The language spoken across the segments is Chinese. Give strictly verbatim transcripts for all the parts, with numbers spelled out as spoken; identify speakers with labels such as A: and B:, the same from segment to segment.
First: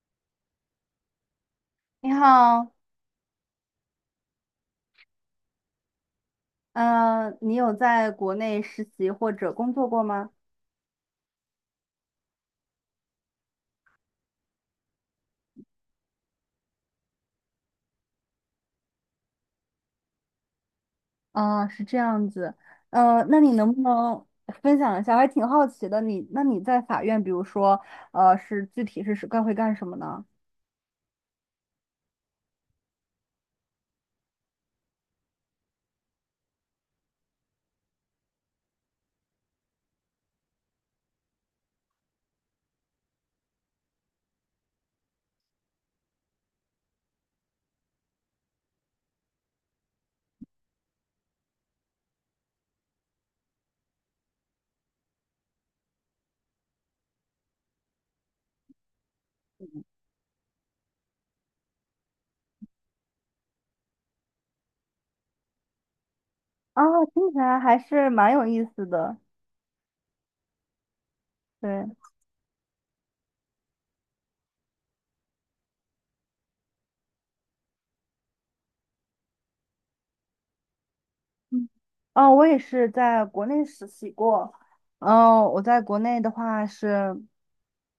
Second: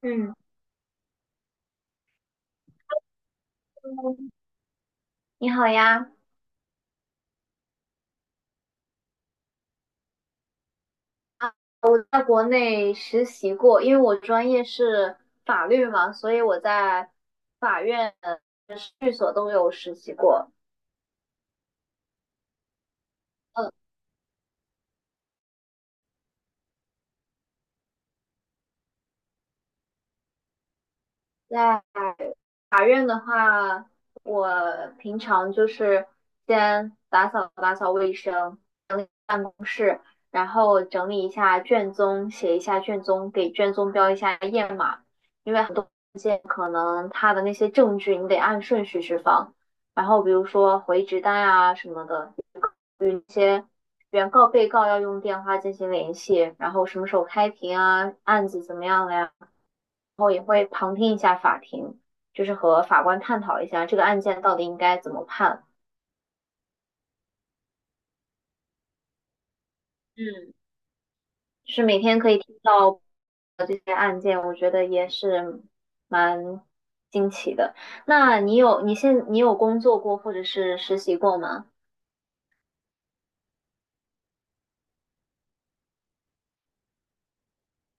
A: 嗯，
B: 你好，
A: 你好呀。
B: 呃，你有在国内实习或者工作过吗？
A: 啊，我在国内实习过，因为我专业是法律嘛，所以我在法院、呃事务所都有实习过。
B: 啊，是这样子，呃，那你
A: 嗯，
B: 能不能分享一下？我还挺好奇的，你那你在法院，比如说，呃，是具体是是干会干什么呢？
A: 在法院的话，我平常就是先打扫打扫卫生，整理办公室，然后整理一下卷宗，写一下卷宗，给卷宗标一下页码，因为很多文件可能它的那些证据你得按顺序去放，然后比如说回执单啊什么的，有一些原告被告要用电话进行联系，然后什么时候开庭啊，案子怎么样了呀？然后也会旁听一下法庭，就是和法官探讨一下这个案件到底应该怎么判。
B: 啊，听起来还是蛮有意思的，
A: 嗯，就是
B: 对。
A: 每天可以听到这些案件，我觉得也是蛮惊奇的。那你有你现你有工作过或者是实习过吗？
B: 嗯哦，我也是在国内实习过。嗯、我在国内的话是，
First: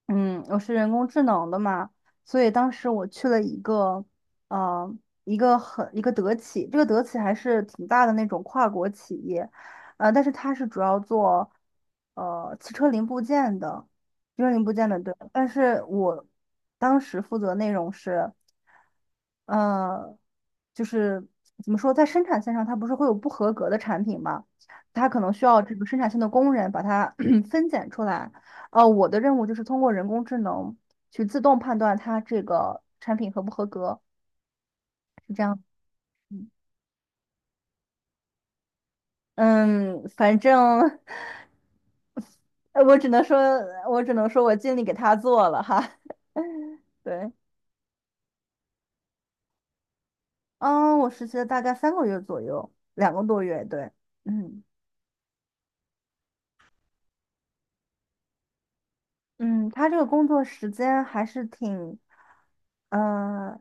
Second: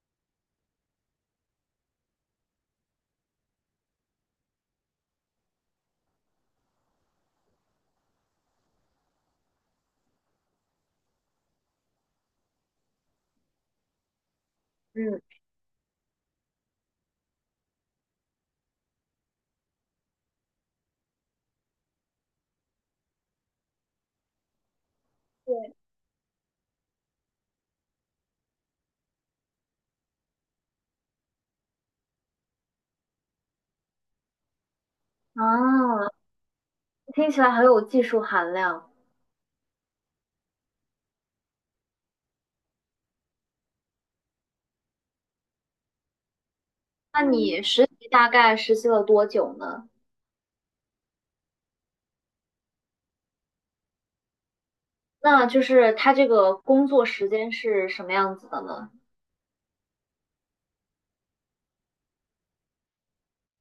B: 嗯，我是人工智能的嘛，所以当时我去了一个，呃，一个很一个德企，这个德企还是挺大的那种跨国企业，呃，但是它是主要做，呃，汽车零部件的，汽车零部件的，对。
A: 嗯，
B: 但是我当时负责内容是，呃，就是怎么说，在生产线上它不是会有不合格的产品嘛，它可能需要这
A: 对。
B: 个生产线的工人把它 分拣出来。哦，我的任务就是通过人工智能去自动判断它这个产品合不合格，是这样。
A: 啊，
B: 嗯，
A: 听起来很有技术含量。
B: 嗯反正 呃我只能说，我只能说我尽力给他做了哈。
A: 那
B: 对，
A: 嗯你实习大概实习了多久呢？
B: 嗯，我实习了大概三个月左右，两个多月，对，嗯。
A: 那就是他这个工作时间是什么样子的呢？
B: 嗯，他这个工作时间还是挺，呃，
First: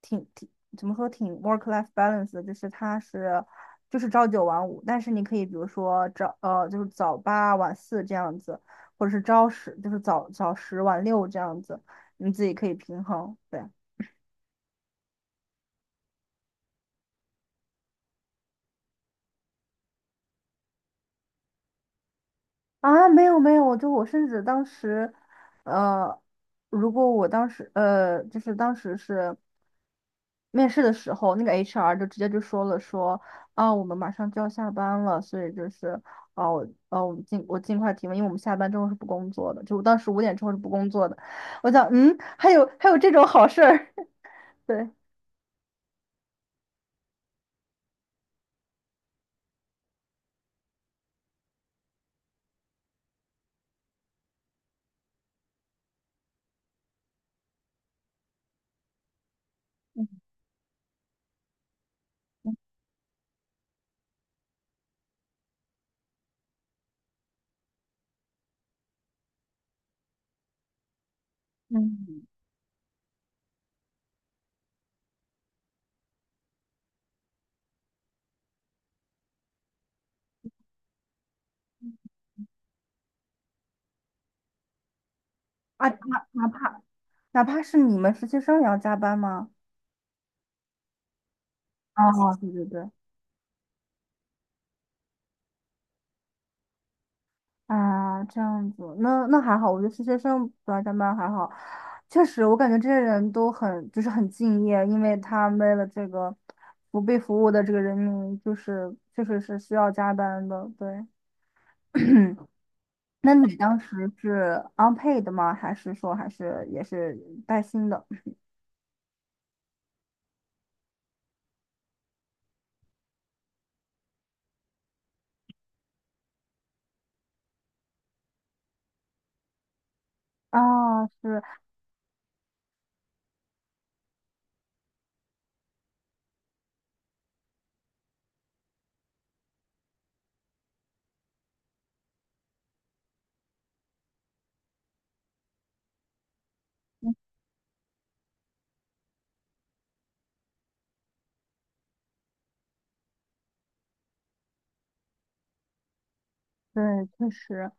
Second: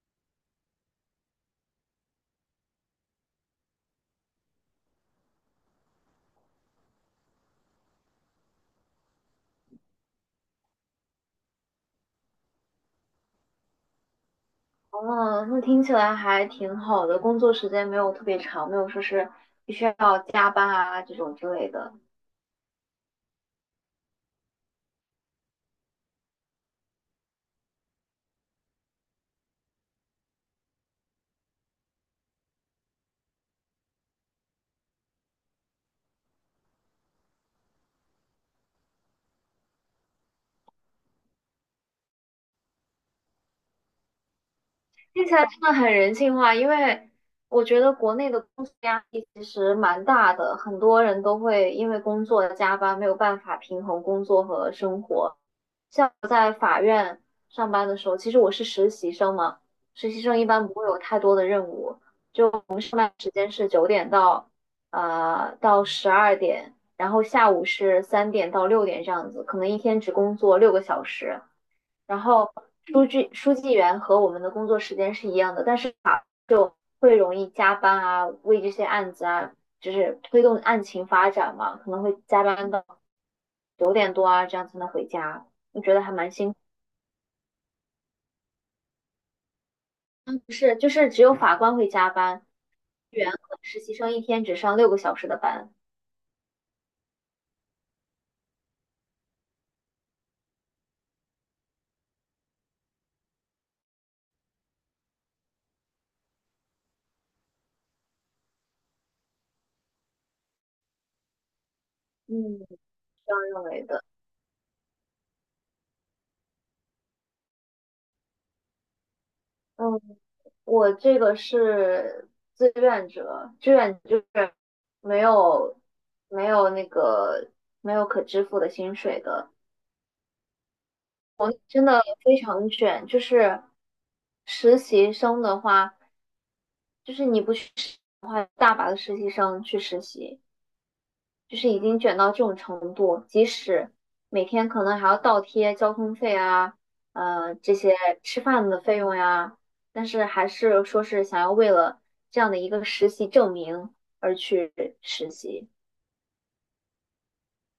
B: 挺挺怎么说，挺 work-life balance 的，就是他是就是朝九晚五，但是你可以比如说早呃就是早八晚四这样子，或者是朝十就是早早十晚六这样子，你自己可以平衡。对。
A: 哦，那听起来还挺好的，工作时间没有特别长，没有说是必须要加班啊这种之类的。
B: 啊，没有没有，我就我甚至当时，呃，如果我当时呃，就是当时是面试的时候，那个 H R 就直接就说了说，啊，我们马上就要下班了，所以就是，哦、哦，啊我们尽我尽快提问，因为我们下班之后是不工作的，就当时五点之后是不工作的。我想，嗯，还有还有这种好事儿，对，
A: 听起来真的很人性化。因为我觉得国内的工作压力其实蛮大的，很多人都会因为工作加班，没有办法平衡工作和生活。上班的时候，其实我是实习生嘛，实习生一般不会有太多的任务，就我们上班时间是九点到呃到十二点，然后下午是三点到六点这样子，可能一天只工作六个小时。然
B: 嗯，
A: 后书记书记员和我们的工作时间是一样的，但是他会容易加班啊，为这些案子啊，就是推动案情发展嘛，可能会加班到九点多啊，这样才能回家，我
B: 啊，
A: 觉得还
B: 哪
A: 蛮
B: 哪
A: 辛苦。
B: 怕哪怕是你们实习生也要加班吗？
A: 嗯，不是，就是只有法官会
B: 哦，
A: 加班。
B: 对对对。
A: 员和实习生一天只上六个小时的班。
B: 啊，这样子，那那还好，我觉得实习生不来加班还好。确实，我感觉这些人都很就是很敬业，因为他为了这个不被服务的这个人民，就是确实是需要加班的。对，
A: 嗯，
B: 那
A: 这样
B: 你
A: 认
B: 当
A: 为的。
B: 时是 unpaid 吗？还是说还是也是带薪的？
A: 嗯，我这个是志愿者，志愿就是没有没有那个没有可支付的薪水的。
B: 啊，是，
A: 真的非常卷。就是实习生的话，就是你不去实习的话，大把的实习生去实习。就是已经卷到这种程度，即使每天可能还要倒贴交通费啊，呃，这些吃饭的费用呀，但是还是说是想要为了这样的一个实习证明而去实习。
B: 对，确实，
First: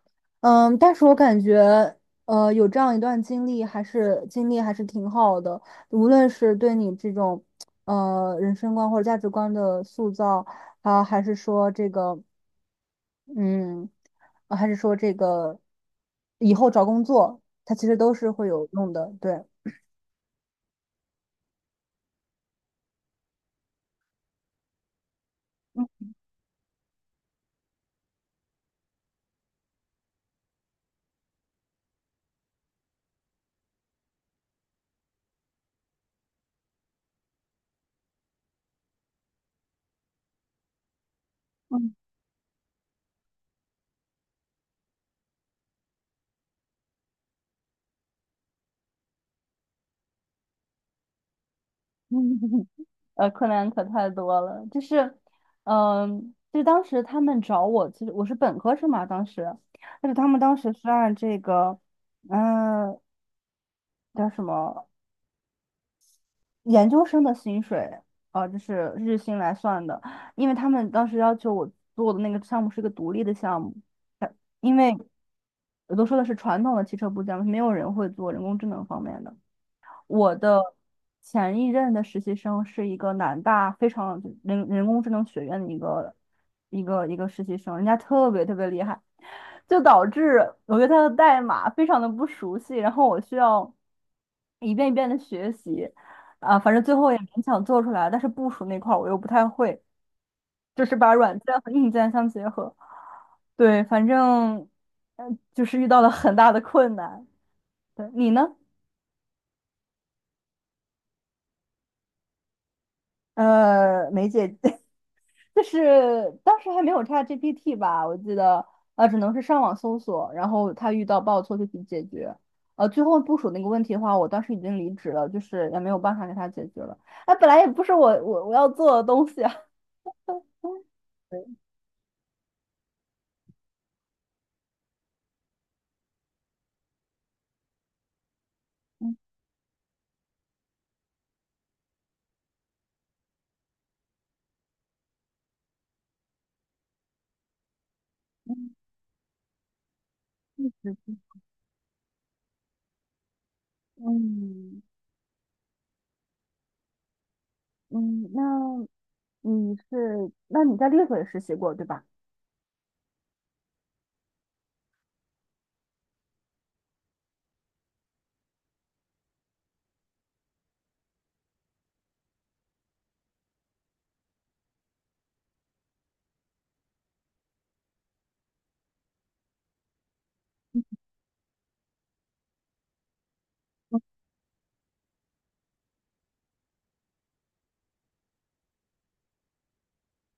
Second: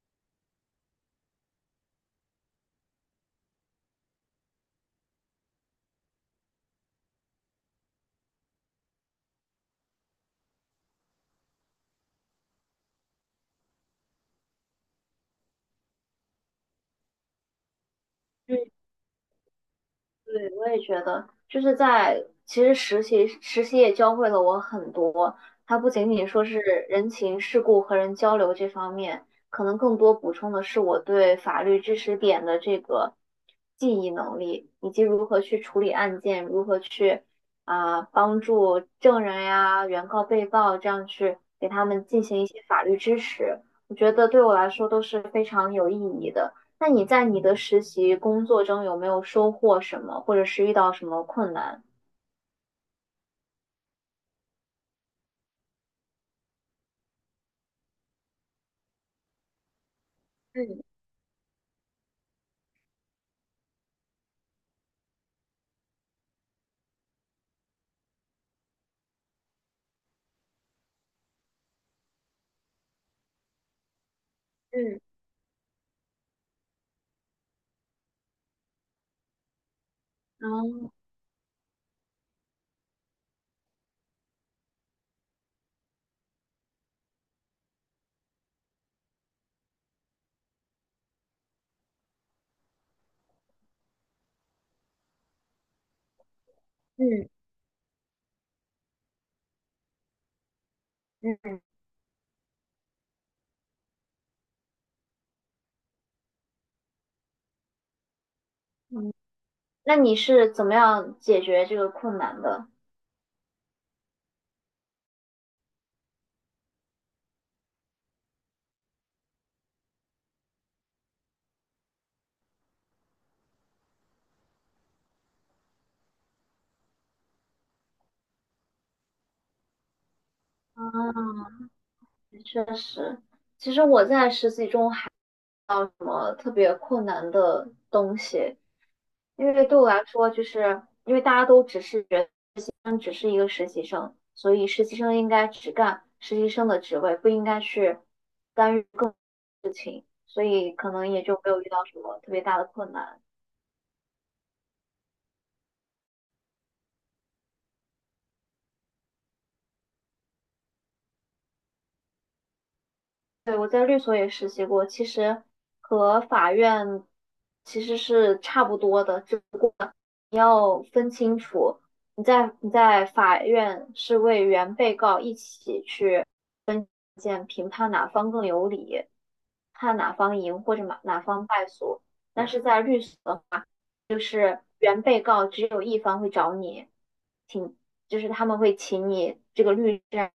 B: 嗯，但是我感觉，呃，有这样一段经历，还是经历还是挺好的。无论是对你这种，呃，人生观或者价值观的塑造，啊，还是说这个，嗯，呃还是说这个，以后找工作，它其实都是会
A: 嗯，
B: 有用的。对，
A: 对，我也觉得，就是在其实实习实习也教会了我很多。它不
B: 嗯
A: 仅仅说是人情世故和人交流这方面，可能更多补充的是我对法律知识点的这个记忆能力，以及如何去处理案件，如何去啊、帮助证人呀、原告、被告这样去给他
B: 嗯
A: 们进行一些法律支持。我觉得对我来说都是非常有意义的。那你在你的实习工作中有没有收获什么，或者是遇到什么困难？
B: 嗯，呃，困难可太多了，就是，嗯、就当时他们找我，其实我是本科生嘛，当时，但是他们当时是
A: 嗯
B: 按这个，嗯、叫什么研究生的薪水，呃，就是日薪来算的，因为他们当时要求我做的那个项目是个独立的项目，因为
A: 嗯
B: 我都说的是传统的汽车部件，没有人会做人工智能方面的。我的
A: 嗯，
B: 前一任的实习生是一个南大非常人人工智能学院的一个一个一个实习生，人家特别特别厉害，就导致我对他的代码非常的不熟悉，然后我需要一遍一遍的学习，啊，反正最后也
A: 嗯
B: 勉强做出来，但是部署那块儿我又不太会，就是把软件
A: 嗯
B: 和硬件相结合，对，反正嗯，就是遇到了很大的困难。对，你呢？
A: 嗯。那你是怎么样解决这个困难的？
B: 呃，梅姐，就是当时还没有 ChatGPT 吧，我记得，呃，只能是上网搜索，然后他遇到报错就去解决。呃，最后部署那个问题的话，我当时已经离职了，就是也没有办法给他解决了。哎，本来也不是我我我要做的东西啊。
A: 啊，确实，其实我在实习中还遇到什么特别困难的东西，因为对我来说，就是因为大家都只是人，只是一个实习生，所以实习生应该只干实习生的职位，不应该去干预。所
B: 对
A: 以
B: 嗯
A: 可
B: 嗯，
A: 能
B: 确实
A: 也就
B: 是
A: 没有遇到什么特别大的困难。
B: 嗯嗯，那你是，那你在猎头也实习过，对吧？
A: 对，我在律所也实习过，其实和法院其实是差不多的，只不过你要分清楚，你在你在法院是为原被告一起去见评判哪方更有理，判哪方赢或者哪哪方败诉，但是在律所就是原被告只有一方会找你，请就是他们会请你这个律师啊。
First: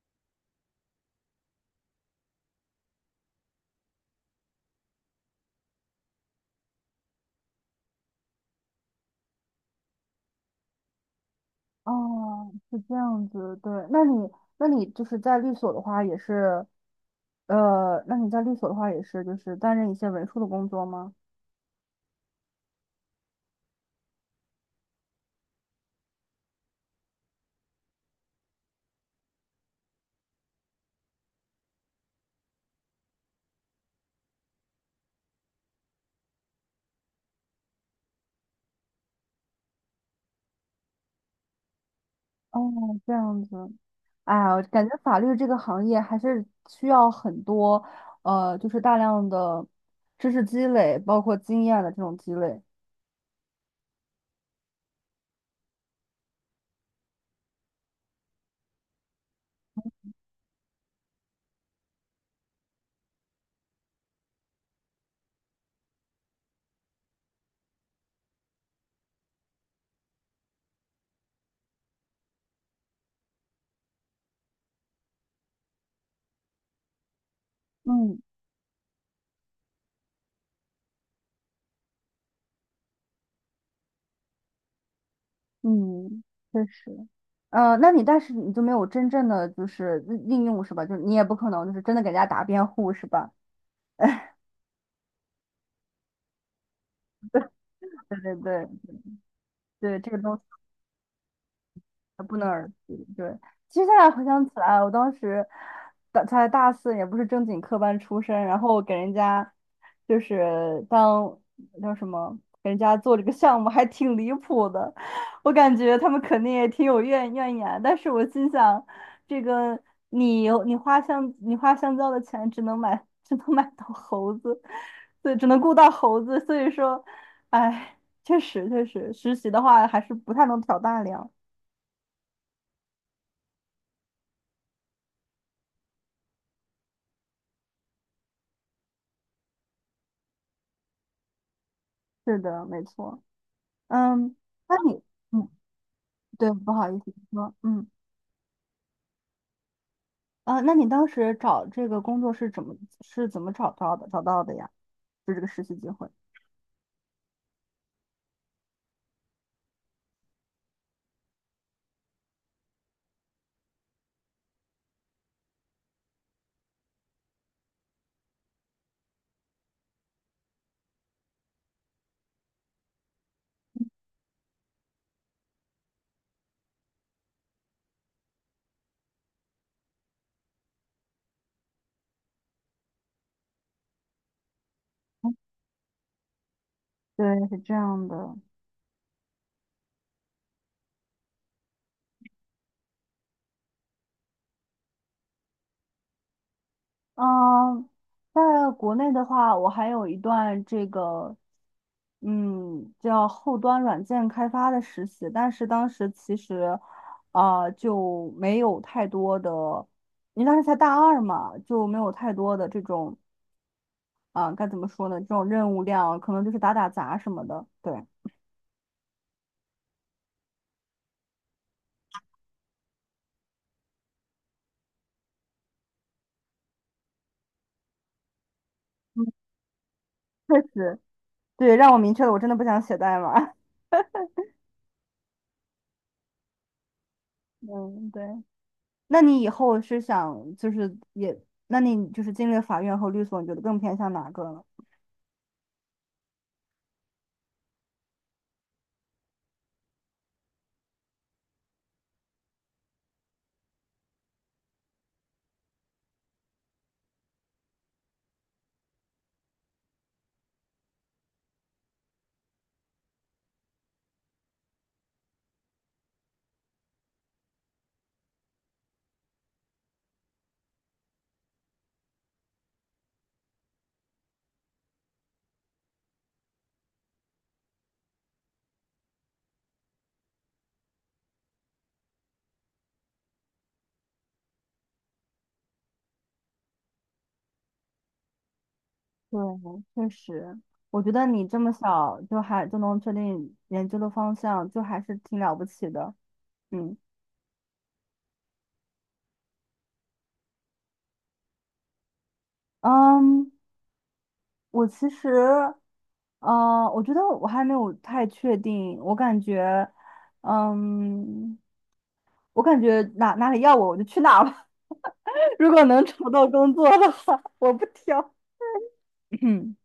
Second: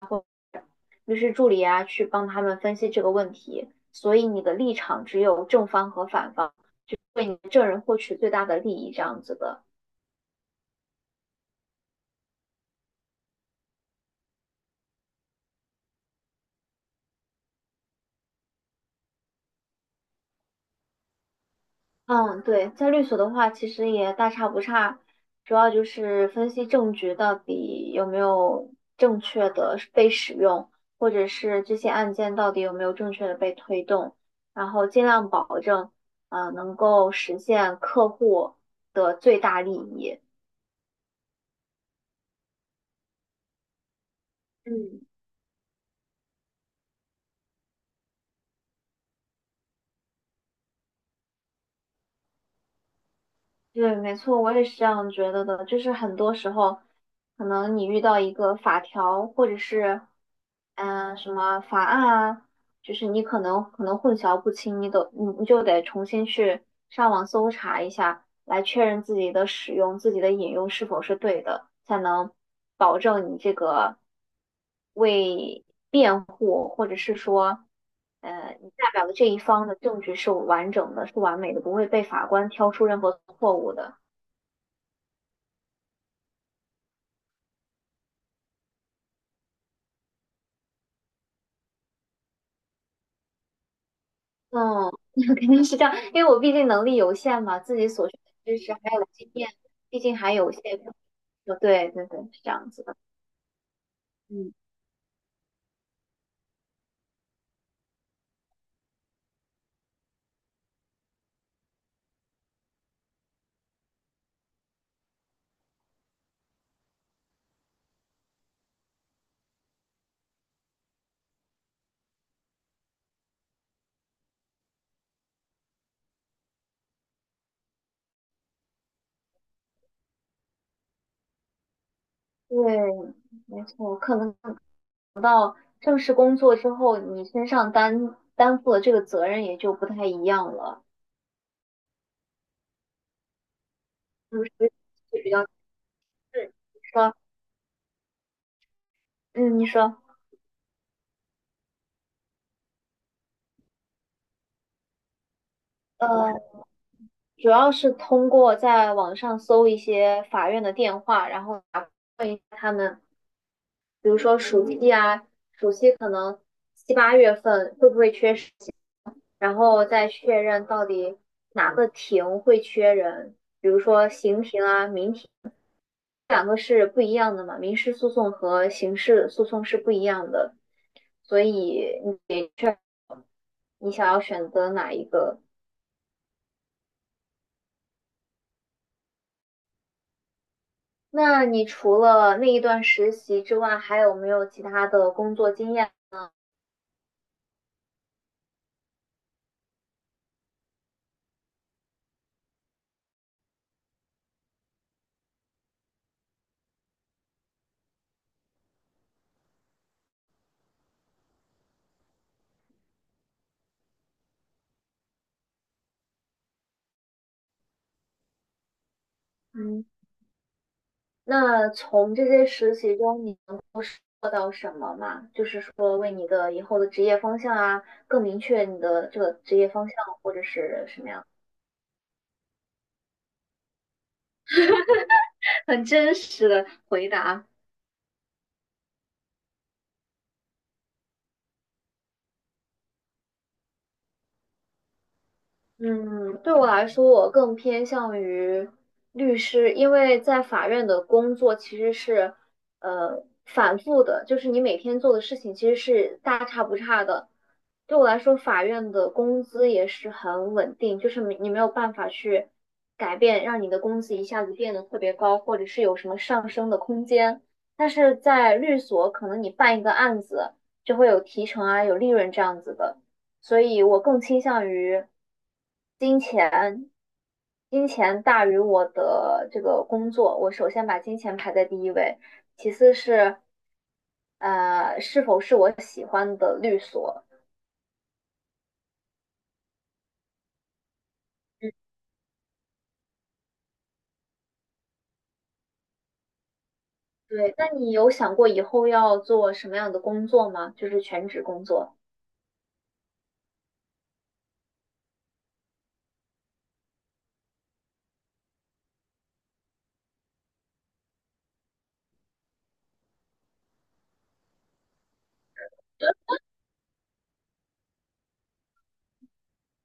A: 律师助理啊去帮他们分析这个问题。所以你的立场只有正方和反方，为你的证人获取最大的利益这样子的。
B: 哦，是这样子，对。那你，那你就是在律所的话，也是，呃，那你在律所的话，也是就是担任一些文书的工作吗？
A: 嗯，对，在律所的话，其实也大差不差，主要就是分析证据到底有没有正确的被使用，或者是这些案件到底有没有正确的被推动，然后尽量保证，啊，能够实现客户的最大利益。
B: 哦，这样子。哎呀，我感觉
A: 嗯。
B: 法律这个行业还是需要很多，呃，就是大量的知识积累，包括经验的这种积累。
A: 对，没错，我也是这样觉得的。就是很多时候，可能你遇到一个法条，或者是嗯、呃什么法案啊，就是你可能可能混淆不清，你都你你就得重新去上网搜查一下。来确认自己的使用、自己的引用是否是对的，才能保证你这个为辩护，或者是说，
B: 嗯
A: 呃，你代表的这一方的证据是完整的、是完美的，不会被法官挑出任何错误的。
B: 嗯，确实。呃，那你但是你就没有真正的就是应用是吧？就是你也不可能就是真的给人家打辩护是吧？
A: 嗯，肯定是这样，因为我毕竟能力有限嘛，自己所学
B: 对对
A: 的知
B: 对。
A: 识还有经验，
B: 对，
A: 毕
B: 这
A: 竟
B: 个
A: 还
B: 东
A: 有
B: 西。
A: 限。对对对，
B: 不
A: 是
B: 能
A: 这
B: 而
A: 样子的。
B: 去。对，其实现在回想起
A: 嗯，
B: 来，我当时大才大四，也不是正经科班出身，然后给人家就是当叫什么，给人家做这个项目还挺离谱的。我感觉他们肯定也挺有怨怨言，但是我心想，这个你你花香你花香蕉的钱只能买只能买到猴子，对，只能雇到猴子，所以说，哎，确实确实，实习的话还是不太能挑大梁。
A: 对，没错，可能正式工作之后，你身上担担负的这个责任也就不太一样了，
B: 是的，没错。嗯，
A: 就是
B: 那你，
A: 比较
B: 嗯，对，
A: 是
B: 不
A: 你
B: 好意思
A: 说，
B: 你说，嗯，
A: 嗯，你说。
B: 啊，那你当时找这个工作是怎么是怎么找到的？找到的呀，就这个实习机会。
A: 呃，主要是通过在网上搜一些法院的电话，然后打问一下他们，比如说暑期啊，暑期可能七八月份会不会缺实习，然后再确认到底哪个庭会缺人，比如说刑庭啊、民庭两个是不一样的嘛，民事诉讼和刑事诉讼是不一样的，所以你你想要选择哪一个？
B: 对，是这样的。
A: 那你除了那一段实习之外，还有没有其他的工作经验？
B: 嗯，在国内的话，我还有一段这个，嗯，叫后端软件开发的实习，但是当时其实，啊、就没有太多的，因为当时才大二嘛，就没有太多的这种。啊，该怎么说呢？这种任务量可能就是打打杂什么的。对，
A: 嗯，那从这些实习中，你能做到什么嘛？就是说，为你的以后的职业方向啊，更明确你的这
B: 嗯，
A: 个职业方向，或者
B: 确
A: 是
B: 实，
A: 什么样？
B: 对，让我明确了，我真的不想写代码。
A: 很真实的回答。
B: 嗯，对。那你以后是想就是也，那你就是进了法院和律所，你觉得更偏向哪个呢？
A: 嗯，对我来说，我更偏向于律师，因为在法院的工作其实是，呃，反复的，就是你每天做的事情其实是大差不差的。对我来说，法院的工资也是很稳定，就是没你没有办法去改变，让你的工资一下子变得特别高，或者是有什么上升的空间。但是在律所，可能你办一个案子就会有提成啊，有利润这样子的。所以我更倾向于金钱，金钱大于我的这个工作，我首先把金钱排在第一位，其次是呃是否是我喜欢的律所。
B: 对，确实，我觉得你这么
A: 嗯，
B: 小就还就能确定研究的方向，就还是挺了不起的。嗯
A: 对，那你有想过以后要做什么样的工作吗？就是全职工作。
B: 嗯，我其实，嗯、我觉得我还没有太确定，我感觉，嗯。我感觉哪哪里要我，我就去哪吧。如果能找到工作的话，我不挑。嗯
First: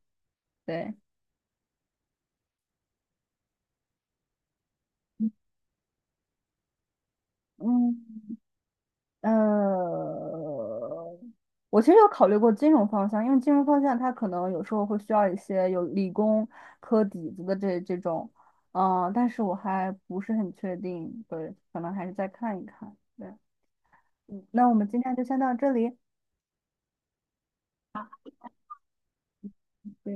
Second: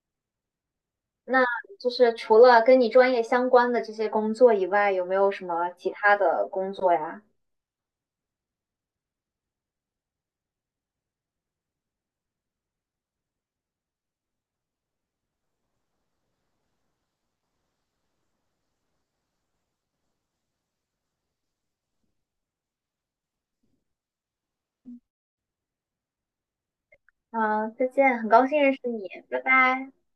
B: 对，
A: 那就是除了跟你专业相关的这些工作以外，有没有什么其他的工作呀？
B: 嗯，呃，我其实有考虑过金融方向，因为金融方向它可能有时候会需要一些有理工科底子的这这种，嗯、但是我还不是很确定，对，可能还是再看一看。对，嗯，那我们今天就先到这里。
A: 嗯，再见，很高兴认识你，拜拜。